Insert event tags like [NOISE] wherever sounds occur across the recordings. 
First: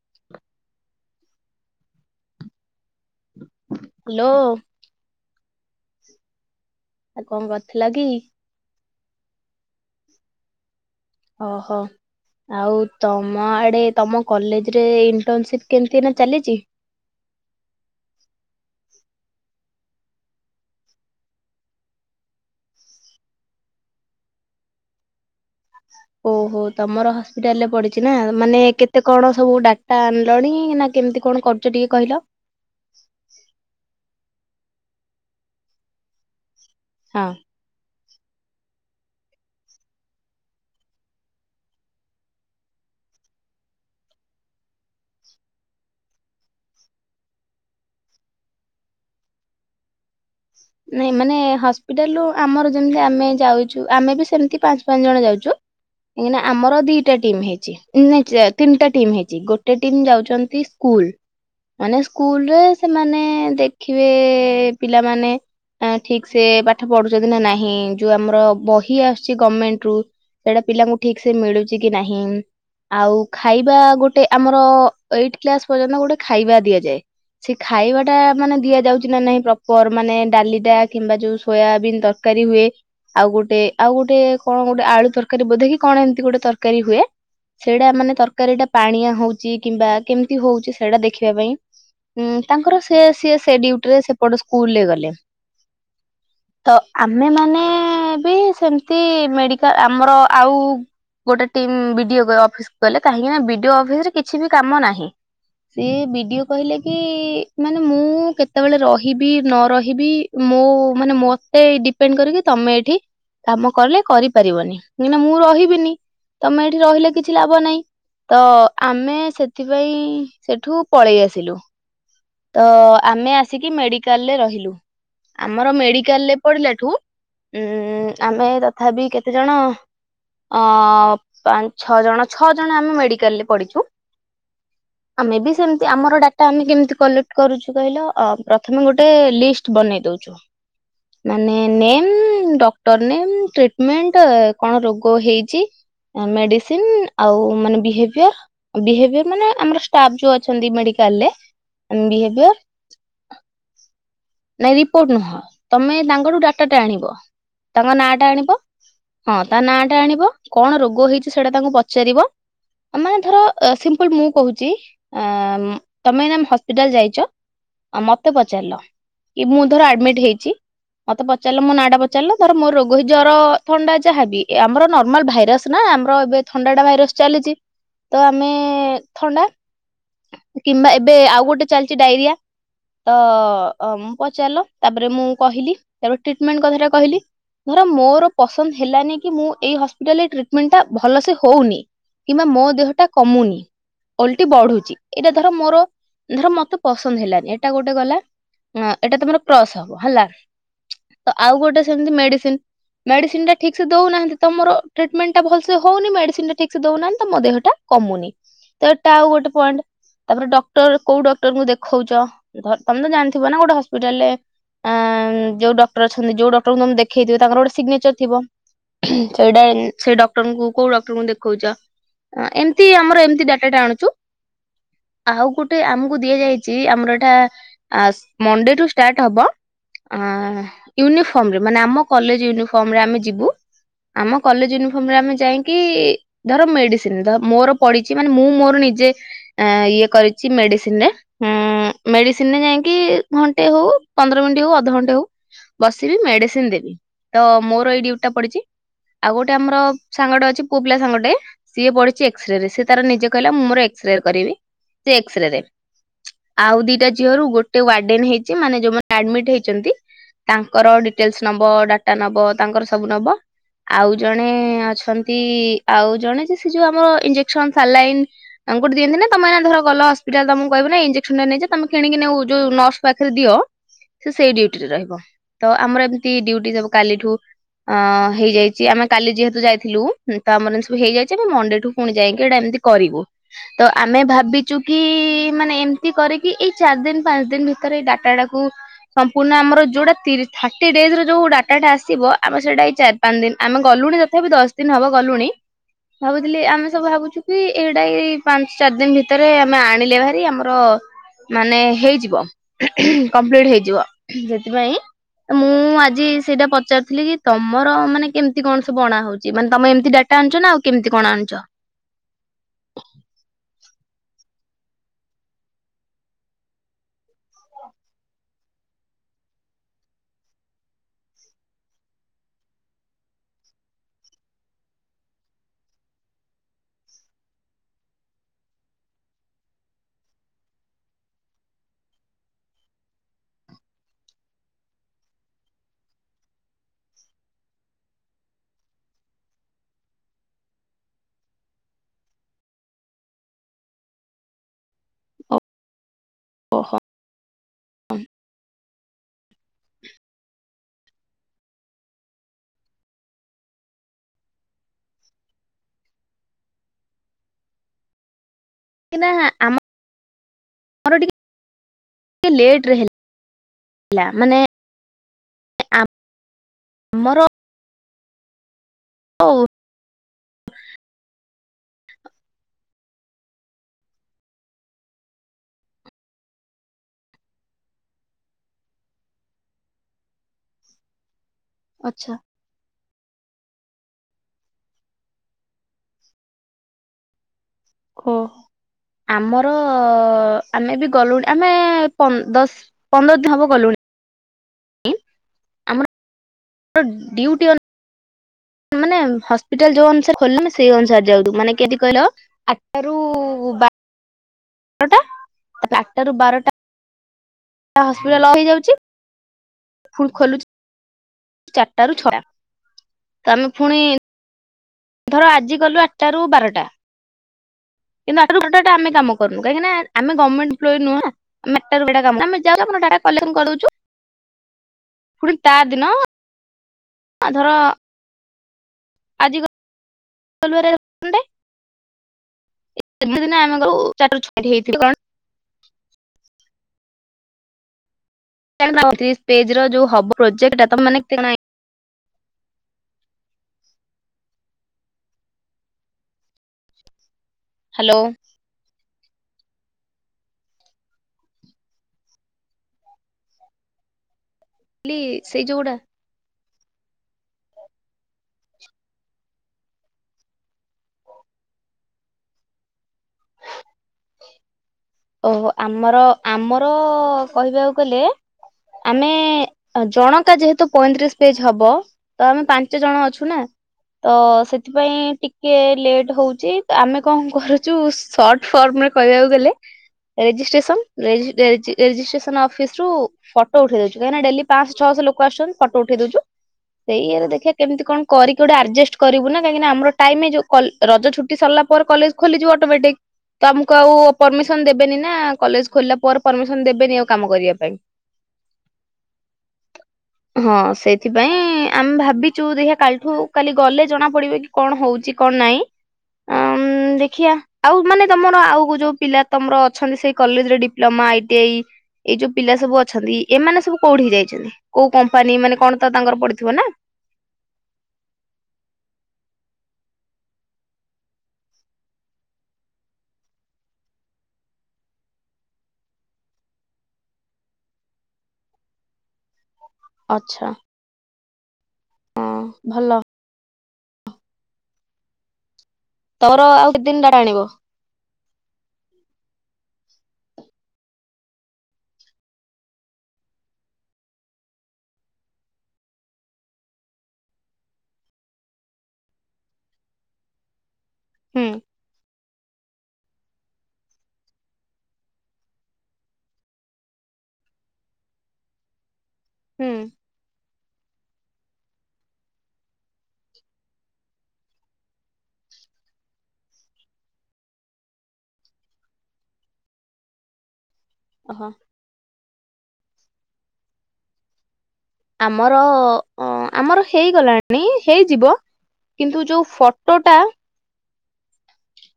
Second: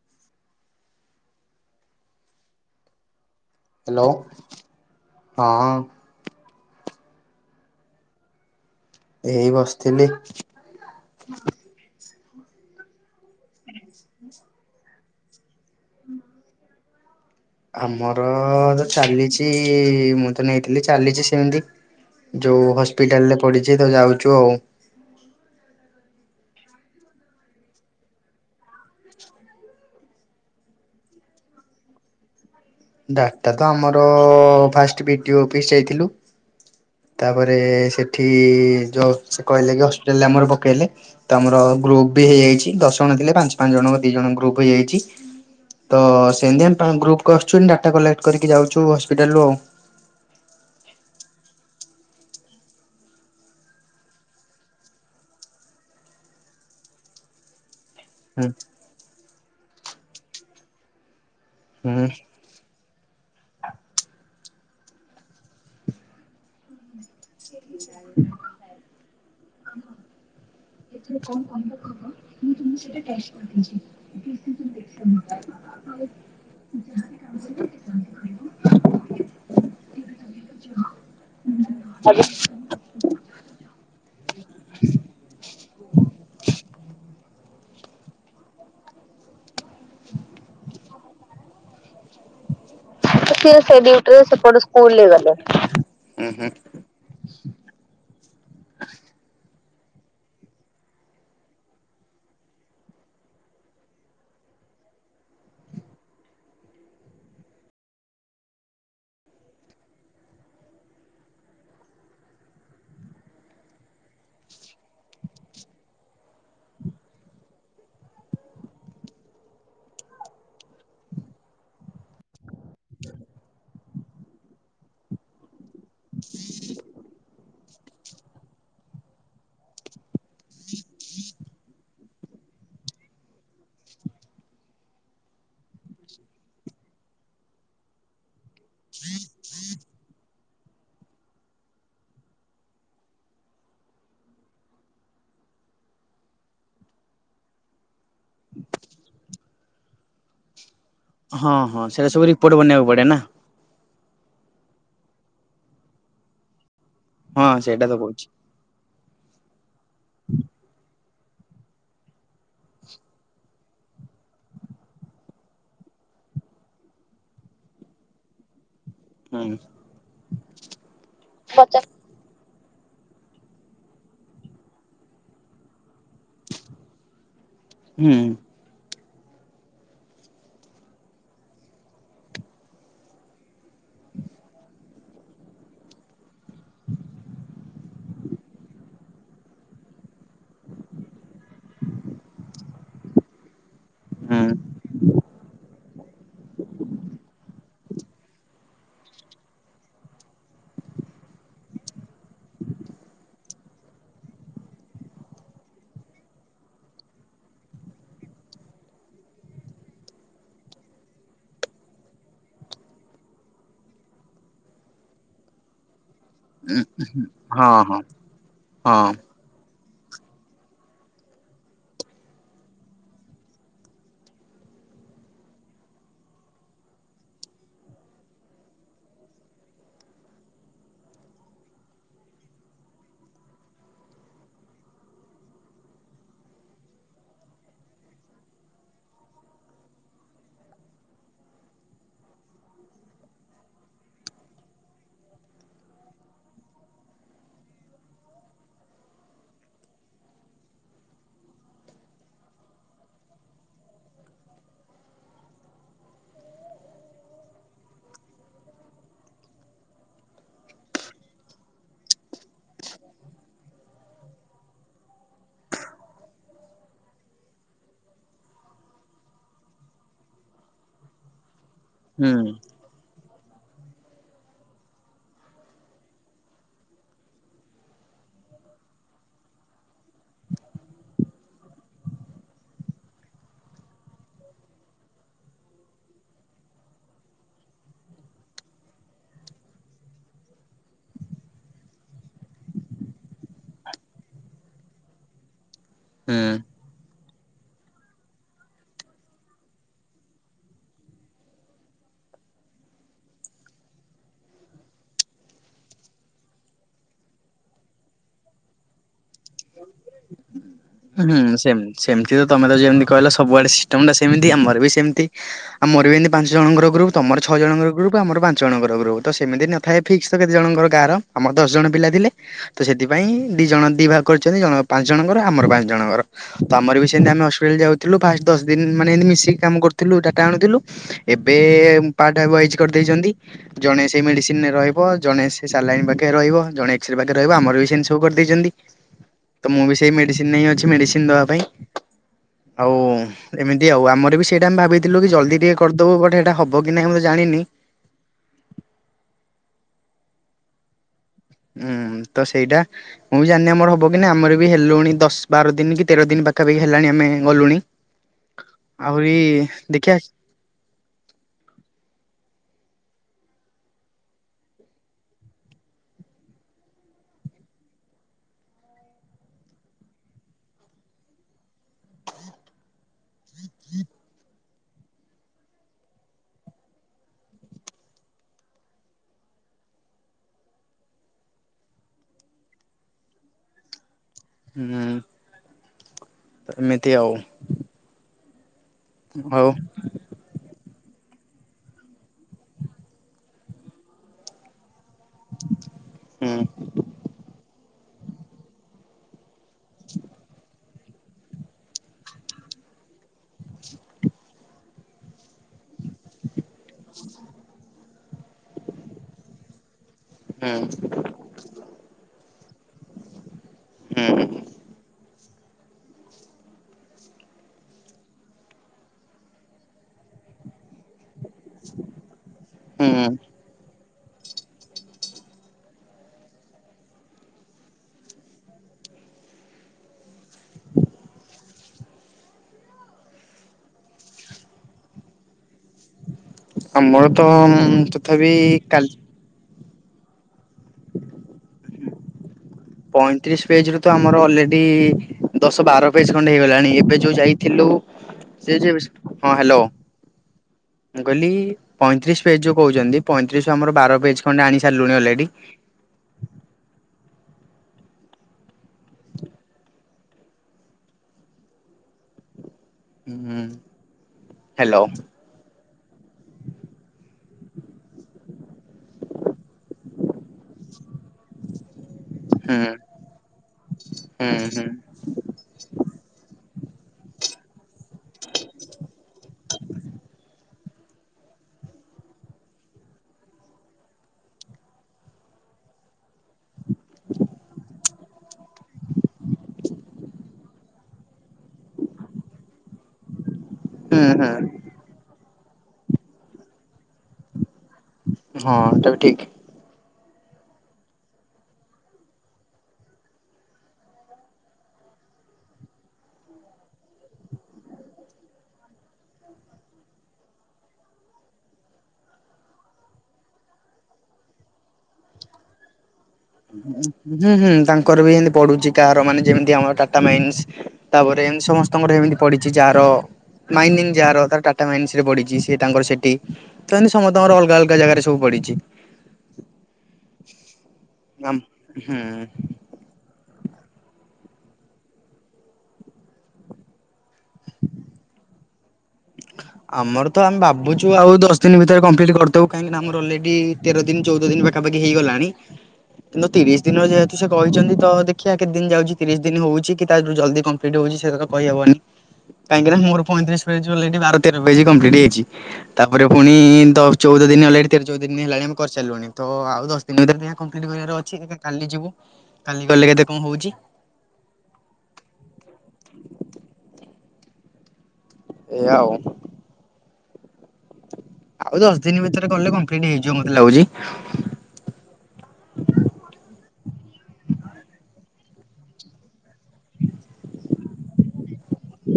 [INAUDIBLE] Hello ହଁ ଆଉ କଣ କରିଥିଲା କି? ଏଇ ବସିଥିଲି। ଓହୋ ଆଉ ତମ ଆଡେ ତମ କଲେଜରେ ଇଣ୍ଟନସିପ୍। କେମିତି ଏଇନା ଚାଲିଛି? ଆମର ତ ଚାଲିଛି ମୁଁ ତ ନେଇଥିଲି ଚାଲିଛି ସେମିତି। ଯେଉଁ ହସ୍ପିଟାଲରେ ପଡ଼ିଛି ତ ଯାଉଛୁ ଆଉ। ଓହୋ ତମର ହସ୍ପିଟାଲ ରେ ପଡିଛି ନା ମାନେ କେତେ କଣ ସବୁ ଡାଟା ଆଣିଲଣି ନା କେମିତି କଣ ତ ଟିକେ କହିଲ। ଡାଟା ତ ଆମର ଫାଷ୍ଟ ବିଡିଓ ଅଫିସ୍‌ ଯାଇଥିଲୁ ହଁ। ତାପରେ ସେଠି ଯୋଉ ସେ କହିଲେ କି ହସ୍ପିଟାଲରେ ଆମର ପକେଇଲେ। ତମର ଗ୍ରୁପ ବି ହେଇଯାଇଛି ଦଶ ଜଣ ଥିଲେ ପାଞ୍ଚ ପାଞ୍ଚ ଜଣଙ୍କ ଦି ଜଣ ଗ୍ରୁପ ହେଇଯାଇଚି। ତ ସେମିତି ଆମେ ଗ୍ରୁପ କ ଆସଛୁ ଡାଟା କଲେକ୍ଟ କରିକି ଯାଉଛୁ ହସ୍ପିଟାଲ୍ ରୁ ଆଉ। ନାଇଁ ମାନେ ହସ୍ପିଟାଲରୁ ଆମର ଯେମିତି ଆମେ ଯାଉଛୁ ଆମେ ବି ସେମିତି ପାଞ୍ଚ ପାଞ୍ଚ ଜଣ ଯାଉଚୁ। କାହିଁକିନା ଆମର ଦିଟା ଟିମ୍ ହେଇଚି। ନାଇଁ ଚା ହୁଁ ତିନିଟା ଟିମ୍ ହେଇଛି ଗୋଟେ ଟିମ୍ ଯାଉଛନ୍ତି ସ୍କୁଲ ମାନେ ହୁଁ। ସ୍କୁଲରେ ସେମାନେ ଦେଖିବେ ପିଲାମାନେ ଠିସ୍‌ ସେ ବା ପାଠ ପଢୁଛନ୍ତି ନା ନାହିଁ ଯୋଉ ଆମର ବହି ଆସୁଛି ଗଭର୍ଣମେଣ୍ଟ ରୁ। ସେଇଟା ପିଲାଙ୍କୁ ଠିକ୍ ସେ ମିଳୁଛି କି ନାହିଁ ଆଉ ଖାଇବା ଗୋଟେ ଆମର ଏଇଟ୍ କ୍ଲାସ ପର୍ଯ୍ୟନ୍ତ ଗୋଟେ ଖାଇବା ଦିଆଯାଏ ସେ ଖାଇବା ଟା ମାନେ ଦିଆଯାଉଛି ନା ନାଇଁ ପ୍ରପର ମାନେ ଡାଲିଟା କିମ୍ବା ଯୋଉ ସୋୟାବିନ୍ ତରକାରୀ ହୁଏ। ଆଉ ଗୋଟେ ଆଉ ଗୋଟେ କଣ ଗୋଟେ ଆଳୁ ତରକାରୀ ବୋଧ କି କଣ ଏମିତି ଗୋଟେ ତରକାରୀ ହୁଏ। ସେଇଟା ମାନେ ତରକାରୀ ଟା ପାଣିଆ ହଉଛି କିମ୍ବା କେମିତି ହଉଛି ସେଇଟା ଦେଖିବା ପାଇଁ। ଉଁ ତାଙ୍କର ସେ ସି ସେ ସିଏ ଡ଼ିଉଟି ରେ ଡ୍ୟୁଟିରେ ସେପଟ ସେପଟେ ସ୍କୁଲ ରେ ସ୍କୁଲରେ ଗଲେ। ହୁଁ ହୁଁ। ତ ଆମେମାନେ ବି ସେମିତି ମେଡିକାଲ୍ ଆମର ଆଉ ଗୋଟେ ଟିମ୍ ବିଡିଓ ଅଫିସ ଗଲେ କାହିଁକିନା ବିଡିଓ ଅଫିସ ରେ କିଛି ବି କାମ ନାହିଁ। ସିଏ ବିଡିଓ କହିଲେ କି ମାନେ ମୁଁ କେତେବେଳେ ରହିବି ନ ରହିବି। ମୁଁ ମାନେ ମତେ ଡିପେଣ୍ଡ କରିକି ତମେ ଏଇଠି କାମ କଲେ କରିପାରିବନି କାହିଁକିନା ମୁଁ ରହିବିନି ତମେ ଏଠି ରହିଲେ କିଛି ଲାଭ ନାହିଁ। ତ ଆମେ ସେଥିପାଇଁ ସେଠୁ ପଳେଇ ଆସିଲୁ। ତ ଆମେ ଆସିକି ମେଡିକାଲ୍ ରେ ରହିଲୁ। ଆମର ମେଡିକାଲ୍ ରେ ପଡ଼ିଲାଠୁ ଉ ଆମେ ତଥାପି କେତେଜଣ ଅ ପାଞ୍ଚ ଛଅ ଜଣ ଛଅ ଜଣ ଆମେ ମେଡିକାଲରେ ପଡିଚୁ। [UNINTELLIGIBLE] ଆମେ ବି ସେମିତି ଆମର ଡାଟା ଆମେ କେମିତି କଲେକ୍ଟ କରୁଛୁ କହିଲ ପ୍ରଥମେ ଗୋଟେ ଲିଷ୍ଟ ବନେଇ ଦଉଚୁ। ହ ମାନେ ନେମ୍ ଡକ୍ଟର ନେମ୍ ଟ୍ରିଟମେଣ୍ଟ କଣ ରୋଗ ହେଇଛି। ମେଡିସିନ ଆଉ ମାନେ ବିହେଭିୟର। ବିହେବିଅର ମାନେ ଆମର ଷ୍ଟାପ୍ ଯୋଉ ଅଛନ୍ତି ମେଡ଼ି ହଁ ହଁ ସେଇଟା ସବୁ ରିପୋର୍ଟ ବନେଇବାକୁ ପଡେ ନା। ନାଇଁ ରିପୋର୍ଟ ନୁହଁ ତମେ ତାଙ୍କଠୁ ଡାଟାଟା ଆଣିବ ହଁ ସେଇଟା ତାଙ୍କ ତ ନା କହୁଛି। ଟା ଆଣିବ। ହଁ ତା ନା ଟା ଆଣିବ କଣ ରୋଗ ହେଇଛି ସେଇଟା ତାଙ୍କୁ ପଚାରିବ ଆ ମାନେ ଧର ସିମ୍ପଲ ମୁଁ କହୁଛି ତମେ ନା ହସ୍ପିଟାଲ ଯାଇଛ ଆଉ ମତେ ପଚାରିଲ କି ହୁଁ ମୁଁ ଧର ଆଡମିଟ୍ ହେଇଛି ମତେ ପଚାରିଲ ମୋ ହୁଁ ନାଟା ଚାଲ ଧର ମୋର ରୋଗ ଜର ଥଣ୍ଡା ଯାହାବି ଆମର ନର୍ମାଲ ଭାଇରସ। ନା ଆମର ଏବେ ଥଣ୍ଡାଟା ଭାଇରସ ଚାଲିଛି ତ ଆମେ ଥଣ୍ଡା କିମ୍ବା ଏବେ ଆଉ ଗୋଟେ ଚାଲିଛି ଡାଇରିଆ ତ ଅ ପଚାରିଲ ତାପରେ ମୁଁ କହିଲି ତାପରେ ଟ୍ରିଟମେଣ୍ଟ କଥାଟା କହିଲି? ଧର ମୋର ପସନ୍ଦ ହେଲାନି କି ମୁଁ ଏଇ ହସ୍ପିଟାଲରେ ଟ୍ରିଟମେଣ୍ଟ ଟା ଭଲସେ ହଉନି। କିମ୍ବା ମୋ ଦେହଟା କମୁନି। ହୁଁ ଓଲଟି ବଢୁଛି ଏଇଟା ଧର ମୋର ଧର ମତେ ପସନ୍ଦ ହେଲାନି ଏଇଟା ଗୋଟେ ଗଲା। ଏଇଟା ତମର କ୍ରସ୍ ହବ ହେଲା ତ ଆଉ ଗୋଟେ ସେମତି ମେଡିସିନ ମେଡିସିନଟା ଠିକ ସେ ଦଉନାହାନ୍ତି ତମର ଟ୍ରିଟମେଣ୍ଟାଲସ ସେ ହଉନି ମେଡିସିନ ଟ ଠିକ୍ ସେ ଦଉନାହାନ୍ତି ତମ ଦେହଟା କମୁନି। ତ ଏଟା ଆଉ ଗୋଟେ ପଏଣ୍ଟ ତାପରେ ଡକ୍ଟର କୋଉ ଡକ୍ଟରଙ୍କୁ ଦେଖଉଚଛ ତମେ ତ ଜାଣି ଥିବ ନା ଗୋଟେ ହସ୍ପିଟାଲରେ ଆଁ ଯୋଉ ଡକ୍ଟର ଅଛନ୍ତି ଯୋଉ ଡକ୍ଟରଙ୍କୁ ତମେ ଦେଖେଇଥିବ ତାଙ୍କର ଗୋଟେ ହଁ ହଁ ସିଗନେଚର ଥିବ? ହଁ ସେଇଟା ସେଇ ଡକ୍ଟରଙ୍କୁ କୋଉ ଡକ୍ଟରଙ୍କୁ ଦେଖଉଛ? ଏମିତି ଆମର ଏମିତି ଡାଟାଟା ଆଣୁଛୁ। ଆଉ ଗୋଟେ ଆମକୁ ଦିଆଯାଇଛି ଆମର ଏଇଟା ଆ ମଣ୍ଡେ ଠୁ ଷ୍ଟାର୍ଟ ହବ। ଆ ୟୁନିଫର୍ମ ରେ ମାନେ ଆମ କଲେଜ ୟୁନିଫର୍ମ ରେ ଆମେ ଯିବୁ। ଆମ କଲେଜ ୟୁନିଫର୍ମ ରେ ଆମେ ଯାଇଂକି ଧର ମେଡିସିନ ଧର ମୋର ପଡିଛି ମାନେ ମୁଁ ମୋର ନିଜେ ଏଁ ଇଏ କରିଛି ମେଡିସିନ ରେ ହୁଁ ମେଡିସିନ ରେ ଯାଇଂକି ଘଣ୍ଟେ ହଉ ପନ୍ଦର ମିନିଟ୍ ହଉ ଅଧଘଣ୍ଟେ ହଉ ବସିବି ମେଡିସିନ ଦେବି ତ ମୋର ଏଇ ଡ୍ୟୁଟିଟା ପଡିଚି। ଆଉ ଗୋଟେ ଆମର ସାଙ୍ଗଟେ ଅଛି ପୁଅପିଲା ସାଙ୍ଗଟେ। ସିଏ ପଢିଛି ଏକ୍ସରେ ସିଏ ତାର ନିଜେ କହିଲା ମୁଁ ମୋର ଏକ୍ସରେରେ କରିବି ସେ ଏକ୍ସରେରେ। ଆଉ ଦିଟା ଝିଅରୁ ଗୋଟେ ୱାର୍ଡେନ୍ ହେଇଛି ମାନେ ଯୋଉମାନେ ଆଡମିଟ ହେଇଛନ୍ତି ତାଙ୍କର ଡିଟେଲ୍ସ ନବ ଡାଟା ନବ ତାଙ୍କର ସବୁ ନବ ଆଉ ଜଣେ ଅଛନ୍ତି ଆଉ ଜଣେ ଯେ ସେ ଯୋଉ ଆମର ଇଞ୍ଜେକ୍ସନ ସାଲାଇନ ତାମକୁଠ ଦିନ୍ତିି ତମେ ଧର ଗଲ ହସ୍ପିଟାଲ ତମକୁ କହିବ ନା ଇଞ୍ଜେକସନ ନେଇଯେ ତମ କିଣିକି ନଉ ହୁଁ ଯୋଉ ନ ପାଖରେ ଦିଅ ସେ ସେଇ ଡ୍ୟୁଟିରେ ରହିବ ତ ଆମର ଏମିତି ଡ୍ୟୁଟି ସବୁ କାଲିଠୁ ଅଂ ହେଇଯାଇଛି ଆମେ କାଲି ଯେହେତୁ ଯାଇଥିଲୁ ତ ଆମର ସବୁ ହେଇଯାଇଛି ଆମେ ମଣ୍ଡେଠୁ ପୁଣି ଯାଇକି ଏଇଟା ଏମତି କରିବୁ ତ ଆମେ ଭାବିଛୁ କି ମାନେ ଏମିତି କରେ କିି ଏଇ ଚାରି ଦିନ ପାଞ୍ଚ ଦିନ ଭିତ ତରେ ଏଇ ଡାଟା ଟାକୁ ସମ୍ପୂର୍ଣ୍ଣ ଆମର ଯୋଉ ତିରି ଥାର୍ଟି ଡେଜର ଯୋଉ ଡାଟାଟା ଆସିବ ଆମେ ସେଇଟା ଚାର ପାଞ୍ଚ ଦିନ ଆମେ ଗଲୁଣି ତଥାପି ଦଶ ଦିନ ହବ ଗଲୁଣି ହୁଁ। ଭାବୁଥିଲି ଆମେ ସବୁ ଭାବୁଛୁ? ଏଇଟା ଏ ପାଞ୍ଚ ଚାରି ଦିନ ଭିତରେ ଆମେ ଆଣିଲେ ଭାରି ଆମର ମାନେ ହେଇଯିବ କମ୍ପ୍ଲିଟ ହେଇଯିବ ସେଥିପାଇଁ ମୁଁ ଆଜି ସେଇଟା ପଚାରୁଥିଲି କି ତମର ମାନେ କେମିତି କଣ ସବୁ ଅଣା ହ ସିଏ ମାନେ ମ ଏମିତି ଡାଟା ଆନୁଚ ନା ଆଉ କେମତି ହୁଁ କଣ ଆଣୁଛ? ସେମ୍ ସେମିତି ତମେ ତ ଯେମିତି କହିଲ ସବୁଆଡେ ସିଷ୍ଟମ ଟା ସେମିତି ଆମର ବି ସେମିତି। ଆମର ବି ଏମତି ପାଞ୍ଚ ଜଣଙ୍କ ଗ୍ରୁପ ତମର ଛଅ ଜଣଙ୍କ ଗ୍ରୁପ ଆମର ପାଞ୍ଚ ଜଣଙ୍କର ଗ୍ରୁପ ତ ସେମିତି ନିୟ ଥାଏ ଫିକ୍ସ ତ କେତେ ଜଣଙ୍କର ଗାଁର ଆମର ଦଶ ଜଣ ପିଲା ଥିଲେ ତ ସେଥିପାଇଁ ଦି ଜଣ ଦି ଭାଗ କରିଛନ୍ତି ଜଣକ ପାଞ୍ଚ ଜଣଙ୍କର ଆମର ପାଞ୍ଚ ଜଣଙ୍କର। ତ ଆମର ବି ସେମିତି ଆମେ ହସ୍ପିଟାଲ ଯାଉଥିଲୁ ଫାଷ୍ଟ ଦଶ ଦିନ ମାନେ ଏମିତି ମିଶିକି କାମ କରୁଥିଲୁ ଡାଟା ଆଣୁଥିଲୁ। ଏବେ ପାଟ ଏ ବଇଜ କରିଦେଇଛନ୍ତି। ଜଣେ ସେଇ ମେଡିସିନରେ ରହିବ ଜଣେ ସେ ସାଲାଇନ୍ ପାଖରେ ରହିବ ଜଣେ ଏକ୍ସରେ ପାଖରେ ରହିବ ଆମର ବି ସେମିତି ସବୁ କରିଦେଇଛନ୍ତି। ତ ମୁଁ ବି ସେଇ ମେଡିସିନ ନେ ହିଁ ଅଛି ମେଡିସିନ ଦବା ପାଇଁ। ଆଉ ଏମିତି ଆଉ ଆମର ବି ସେଇଟା ଆମେ ଭାବିଥିଲୁ କି ଜଲଦି ଟିକେ କରିଦବୁ ବଟ ହେଟା ହବ ଓହୋ। କି ନାଇଁ ମୁଁ ଜାଣିନି। [UNINTELLIGIBLE] ଉଁ ତ ସେଇଟା ମୁଁ ବି ଜାଣିନି ଆମର ହବ କି ନାଇଁ ଆମର ବି ହେଲୁଣି ଦଶ ବାର ଦିନି କି ତେର ଦିନି ପାଖାପାଖି ହେଲାଣି ଆମେ ଗଲୁଣି। [INAUDIBLE] କିନାଁ ଆମ ଦେଖିଆ ମୋର ଟିକେ ଲେଟରେ ହେ ଲା ମାନେ ଆମର ହଉ। [UNINTELLIGIBLE] ଆଚ୍ଛା। ହୁଁ। ଏମିତି ଆଉ। କହ ହଉ ଆମର ଆମେ ବି ଗଲୁଣି ଆମେ ପନ୍ଦ ଦଶ ପନ୍ଦର ଦିନି ହବ ଗଲୁଣି। ହୁଁ। ଡିଉଟି ଅନ ମାନେ ହସ୍ପିଟାଲ ଯୋଉ ଅନୁସାରେ ଖୋଲୁନି ସ ସେଇ ଅନୁସାରେ ଯାଉଥିବୁ ମାନେ କେମତି କହିଲ ଆଠଟା ରୁ ବା ବାରଟା ତାପରେ ଆଠଟା ରୁ ବାରଟା [INAUDIBLE] ହସ୍ପିଟାଲ ଲକ୍ ହେଇଯାଉଛି ଫୁଣି ଖୋଲୁ ହୁଁ। ଚାରିଟା ରୁ ଛଟା ତ ଆମେ ଫୁଣି ହୁଁ। ଧର ଆଜି କଲୁ ଆଠଟ ରୁ ବାରଟା କିନ୍ତୁ ଆଠଟାରୁ ବାରଟା ଏଟା ଆମେ କାମ କରୁନୁ, କାହିଁକି ନା ଆମେ ଗମେଣ୍ଟ ଏମ୍ପ୍ଲୋୟୀ ନୁହଁ ନା? ଆମେ [UNINTELLIGIBLE] ଆମେ ଯାଉଛୁ ଆମର ଡାଟା ହୁଁ କଲେକ୍ସନ କରିଦଉଛୁ। ଫୁଣି ତାର ଦିନ ଅ ଧର ଆଜି [UNINTELLIGIBLE] ଏତେ ଦିନ ଆମର ଚାରିଟାରୁ ଛଟି ହେଇଥିବେ କଣ? ଆମର ତ ଉଁ ଯେତେ ତଥାବି [UNINTELLIGIBLE] ପେଜ ର ଯଉ ହବ ପ୍ରୋଜେକ୍ଟ ଟା ତମେ ମାନେ [UNINTELLIGIBLE] ପଇଁତିରିଶ ପେଜ ର ତ ଆମର ଅଲେଡି ଦଶ ବାର ପେଜ ଖଣ୍ଡେ ହେଇଗଲାଣି। ଏବେ ଯୋଉ ଯାଇ ଥିଲୁ ହ୍ୟାଲୋ ସେଜେବେ ସ ହଁ ହ୍ୟାଲୋ। ମୁଁ କହିଲି ପଇଁତିରିଶ ପେଜ ଯୋଉ କହୁଚନ୍ତି ପଇଁତିରିଶ ରୁ ଆମର ବାର ପେଜ ଖଣ୍ଡେ ଆଣି ସି ଲି ସେଇ ଯୋଉଡା ହୁଁ ହ୍ୟାଲୋ। ଓହୋ ଆମର ଆମର କହିବାକୁ ଗଲେ ଆମେ ଅ ଜଣକା ଯେହେତୁ ତ ପଇଁତିରିଶ ପେଜ ହବ ତ ଆମେ ହୁଁ ପାଞ୍ଚ ଜଣ ଅଛୁ ନା, ତ ହୁଁ ହୁଁ ହୁଁ ସେଥିପାଇଁ ଟି ଟିକେ ଲେଟ୍ ହଉଚି ତ ଆମେ କଣ କରୁଛୁ ସର୍ଟ ଫର୍ମ ରେ କହିବାକୁ ଗଲେ ରେଜିଷ୍ଟ୍ରେସନ ରେଜିଷ୍ଟ୍ରେସନ ଅଫିସ ରୁ ଫଟୋ ଉଠେଇ ଦଉଚୁ କାହିଁକି ନା ଡେଲି ପାଁଶହ ଛଅଶହ ଲୋକ ଆସଚନ୍ତି ଫଟୋ ଉଠେଇ ଦଉଚୁ ସେଇ ଇରେ ଦେଖିବା କେମିତି କଣ କରିକି ଗୋଟେ ଆଡ଼ଜେଷ୍ଟ କରିବୁ ନା କାହିଁକିନା ଆମର ଟାଇମ ନାଇଁ ଯେଉଁ ରଜ ଛୁଟି ସରିଲା ପରେ କଲେଜ ଖୋଲିଯିବ ଅଟୋମେଟିକ ତ ଆମକୁ ଆଉ ହୁଁ। ପରମିସନ ଦେବେନି ନା କଲେଜ ଖୋଲିଲା ପରେ ପରମିସନ ଦେବେନି ଆଉ କାମ କରିବା ପାଇଁ। ହଁ ଏଟା ବି ଠିକ। ହଁ ସେଇଥିପାଇଁ ଆମେ ଭାବିଛୁ ଦ କାଲିଠୁ କାଲି ଗଲେ ଜଣା ପଡିବ କି କଣ ହଉଛି କଣ ନାଇଁ ଅଁ ଦେଖିବା। ଆଉ ମାନେ ତମର ଆଉ ଯୋଉ ପିଲା ତମର ଅଛନ୍ତି ସେଇ କଲେଜ ରେ ଡିପ୍ଲୋମା ଆଇ ଟି ଆଇ ଏଇ ଯୋଉ ପିଲା ସବୁ ଅଛନ୍ତି ଏମାନେ ସବୁ କୋଉଠିକି ଯାଇଛନ୍ତି? କୋଉ କମ୍ପାନୀ ମାନେ କଣ ତ ତାଙ୍କର ପ ହୁଁ ହୁଁ ତାଙ୍କର ବି ଏମତି ପଡୁଛି କାହାର ମାନେ ଯେମିତି ଆମର ଟାଟା ମାଇନ୍ସ ତାପରେ ଏମିତି ସମସ୍ତଙ୍କର ଏମିତି ପଡିଚି ଯାହାର ମାଇନିଂ ଯାହାର ତାର ଟାଟା ମାଇନସ ରେ ପଡିଚି ସେ ତାଙ୍କର ସେଠି ତ ସମସ୍ତଙ୍କର ଅଲଗ ଅଲଗ ଜାଗାରେ ସବୁ ପଡିଛି। ଆଛା। ନମ ହୁଁ। ଭଲ। ତମର ଆଉ କେତେ ଦିନ ଟା ଟା ଆଣିବ? ଆମର ତ ଆମେ ଭାବୁଛୁ ଆଉ ଦଶ ଦିନ ଭିତରେ କମ୍ପ୍ଲିଟ କରିଦେବୁ, କାହିଁକିନା ଆମର ଅଲରେଡି ତେର ଦିନ ଚଉଦ ଦିନ ପାଖାପାଖି ହେଇଗଲାଣି। କିନ୍ତୁ ତିରିଶ ଦିନ ଯେହେତୁ ସେ କହିଛନ୍ତି ତ ଦେଖିଆ କେତେ ଦିନ ଯାଉଛି ତିରିଶ ଦିନ ହଉଛି କି ତାରୁ ଜଲଦି କମ୍ ହୁଁ କହିହବନି କାହିଁକି ନା ମୋର ପଇଁତିରିଶ ବାର ତର ପ ହେଇଛି?? ତାପରେ ପୁଣି ତ ଚଉଦ ଦିନ ଲେଟ୍ ହେଲାଣି ତେର ଚଉଦ ଦିନ ହେଲାଣି ଆମେ କରିସାରିଲୁଣି। ତ ଆଉ ହୁଁ। ଦଶ ଦିନ ଭିତରେ ଦେଖୀଆ କମ୍ପ୍ଲିଟ୍ କରିବାର ଅଛି କାଲି ଯିବୁ କାଲି ଗଲେ କେତେ କଣ ହଉଛି। ଏୟୟାଉ। ଓହୋ। ଆଉ ଦଶ ଦିନ ଭିତରେ କଲେ କମ୍ପ୍ଲିଟ ହେଇଯିବ ମତେ ଲାଗୁଛି। ଆମର ଅ ଆମର ହେଇଗଲାଣି ହେଇଯିବ। କିନ୍ତୁ ଯୋଉ ଫଟୋଟା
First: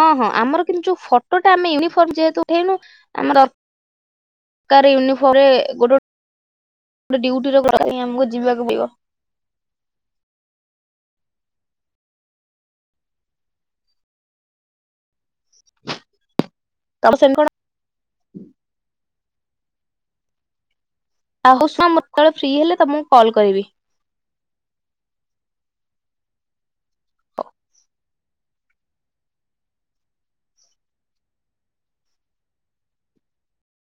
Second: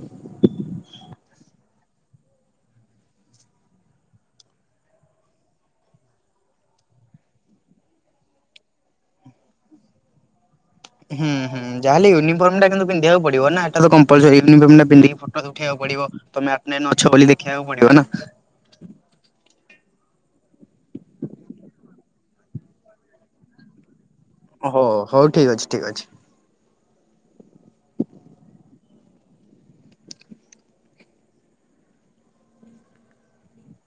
ହଁ ହଁ ଆମର କିନ୍ତୁ ଯୋଉ ଫଟୋଟା ଆମେ ୟୁନିଫର୍ମ ଯେହେତୁ ଉଠେଇନୁ ଆମର କାର ୟୁନିଫର୍ମ ରେ ଗୋଟେଗୋଟେ ଡିଉଟି ରେ ଆମକୁ ଯିବାକୁ ପଡିବ। ହୁଁ ହୁଁ ଯାହେଲେ ୟନିଫର୍ମ ଟା କିନ୍ତୁ ପିନ୍ଧିବାକୁ ପଡିବ ନା ଏଟା ତ କମ୍ପୂଲ୍ସାରି ୟୁନିଫମ ପ? ଉଠେଇବାକୁ ପଡିବ ତମେ ଆପେ ତମ ନଛ ବୋଲି ସେମିତି କଣ ଦେଖିବାକୁ ପଡିବ ନା ଆହୁ ମତେବେଳେ ଫ୍ରି ହେଲେ ତମକୁ କଲ୍ କରିବି। ହଉ ହଉ ଠିକ ଅଛି ଠିକ୍ ଅଛି।